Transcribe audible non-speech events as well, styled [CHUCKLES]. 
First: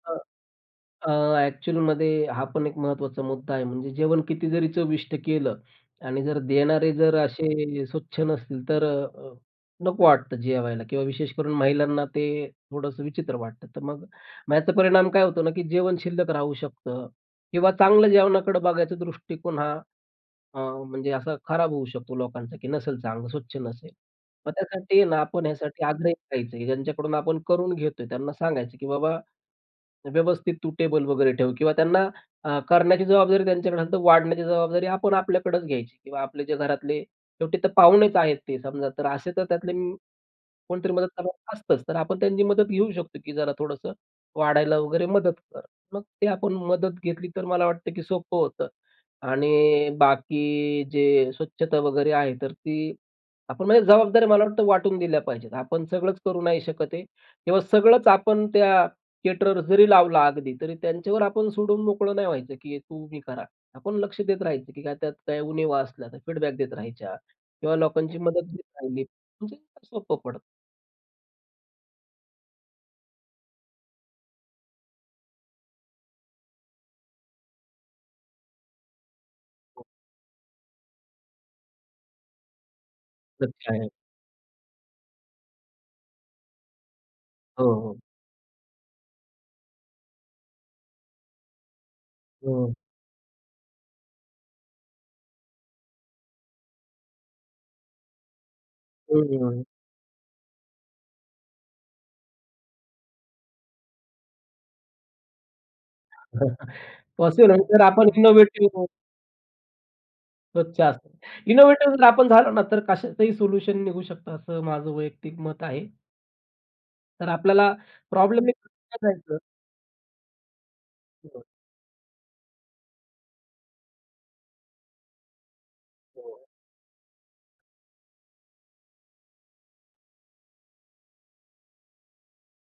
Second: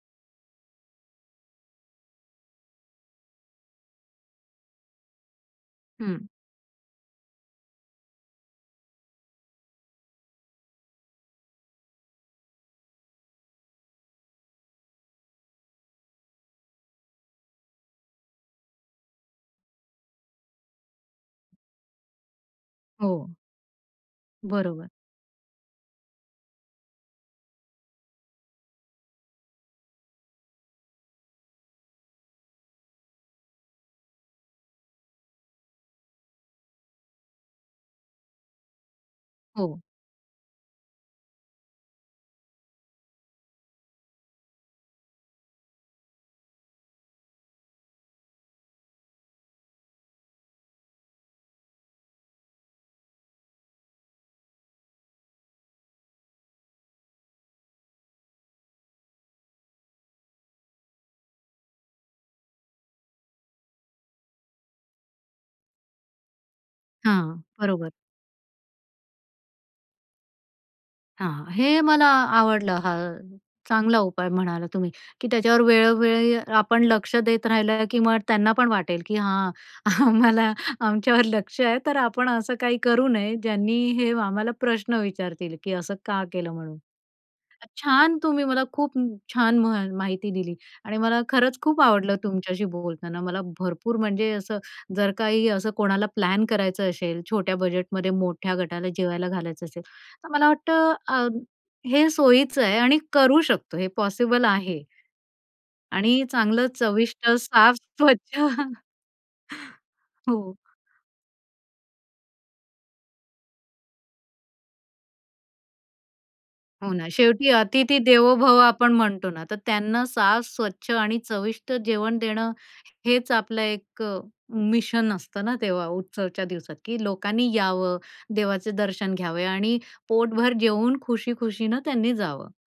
हां. अ, ॲक्चुअलमध्ये हा पण एक महत्त्वाचा मुद्दा आहे म्हणजे जेवण किती जरी चविष्ट केलं आणि हं. जर देणारे जर असे स्वच्छ नसतील तर अ, नको वाटतं जेवायला किंवा विशेषकरून महिलांना ते थोडंसं विचित्र वाटतं. तर मग ह्याचा परिणाम काय होतो ना, की जेवण शिल्लक राहू शकतं किंवा चांगलं जेवणाकडे बघायचा दृष्टिकोन हा अ, म्हणजे असा खराब होऊ शकतो लोकांचा, की नसेल चांगलं, हो. स्वच्छ नसेल. मग बरोबर. त्यासाठी ना आपण ह्यासाठी आग्रही राहायचं. ज्यांच्याकडून आपण करून घेतोय त्यांना सांगायचं, की बाबा व्यवस्थित तू टेबल वगैरे ठेव किंवा त्यांना अ, करण्याची जबाबदारी त्यांच्याकडे असेल तर वाढण्याची जबाबदारी आपण आपल्याकडच घ्यायची किंवा आपले जे घरातले शेवटी तर पाहुणेच आहेत ते समजा तर असे तर त्यातले हो. कोणीतरी मदत करणार असतच. तर आपण त्यांची मदत घेऊ शकतो, की जरा थोडंसं वाढायला वगैरे मदत कर. मग ते आपण मदत घेतली तर मला वाटतं, की सोपं होतं. आणि बाकी जे स्वच्छता वगैरे आहे तर ती आपण म्हणजे जबाबदाऱ्या मला वाटतं वाटून दिल्या पाहिजेत. आपण सगळंच करू नाही शकत आहे. तेव्हा सगळंच आपण त्या केटरर्स जरी लावला अगदी तरी त्यांच्यावर आपण सोडून मोकळं नाही व्हायचं, की तू हे कर आता. आपण लक्ष देत राहायचं, की त्यात काही उणिवा असल्या तर फीडबॅक देत राहायच्या हां, किंवा बरोबर. लोकांची मदत घेत राहिली, म्हणजे सोपं पडतं. हां, हां. हे मला आवडलं हा चांगला उपाय म्हणालात तुम्ही, की त्याच्यावर वेळोवेळी आपण लक्ष देत राहिलं, की मग त्यांना पण वाटेल, की हां, आम्हाला आमच्यावर लक्ष आहे तर आपण असं काही करू नये सत्य ज्यांनी आहे. हे आम्हाला प्रश्न विचारतील, की असं का केलं म्हणून. हो, हो. छान तुम्ही मला खूप छान मा माहिती दिली आणि मला खरंच खूप आवडलं तुमच्याशी हो. बोलताना मला भरपूर म्हणजे असं जर काही असं कोणाला प्लॅन करायचं असेल छोट्या बजेटमध्ये मोठ्या गटाला हं, जेवायला हं, हं. घालायचं असेल तर मला वाटतं अ, हे सोयीच आहे आणि करू शकतो हे पॉसिबल आहे. आणि चांगलं [CHUCKLES] चविष्ट, पॉसिबल आहे साफ, जर आपण स्वच्छ. [CHUCKLES] इनोव्हेटिव्ह हो. स्वच्छ असतात. इनोव्हेटिव्ह जर आपण झालो ना तर कशातही सोल्युशन निघू शकतं असं माझं वैयक्तिक मत आहे. हो ना, तर शेवटी आपल्याला "अतिथि देवो प्रॉब्लेमने [UNINTELLIGIBLE] भव" आपण नाही म्हणतो जायचं. ना तर त्यांना साफ, स्वच्छ आणि [UNINTELLIGIBLE] चविष्ट जेवण देणं हेच आपलं एक अ, मिशन असतं ना तेव्हा [UNINTELLIGIBLE] उत्सवाच्या दिवसात, की लोकांनी यावं, देवाचे दर्शन घ्यावे आणि पोटभर जेवून खुशी-खुशीने त्यांनी जावं.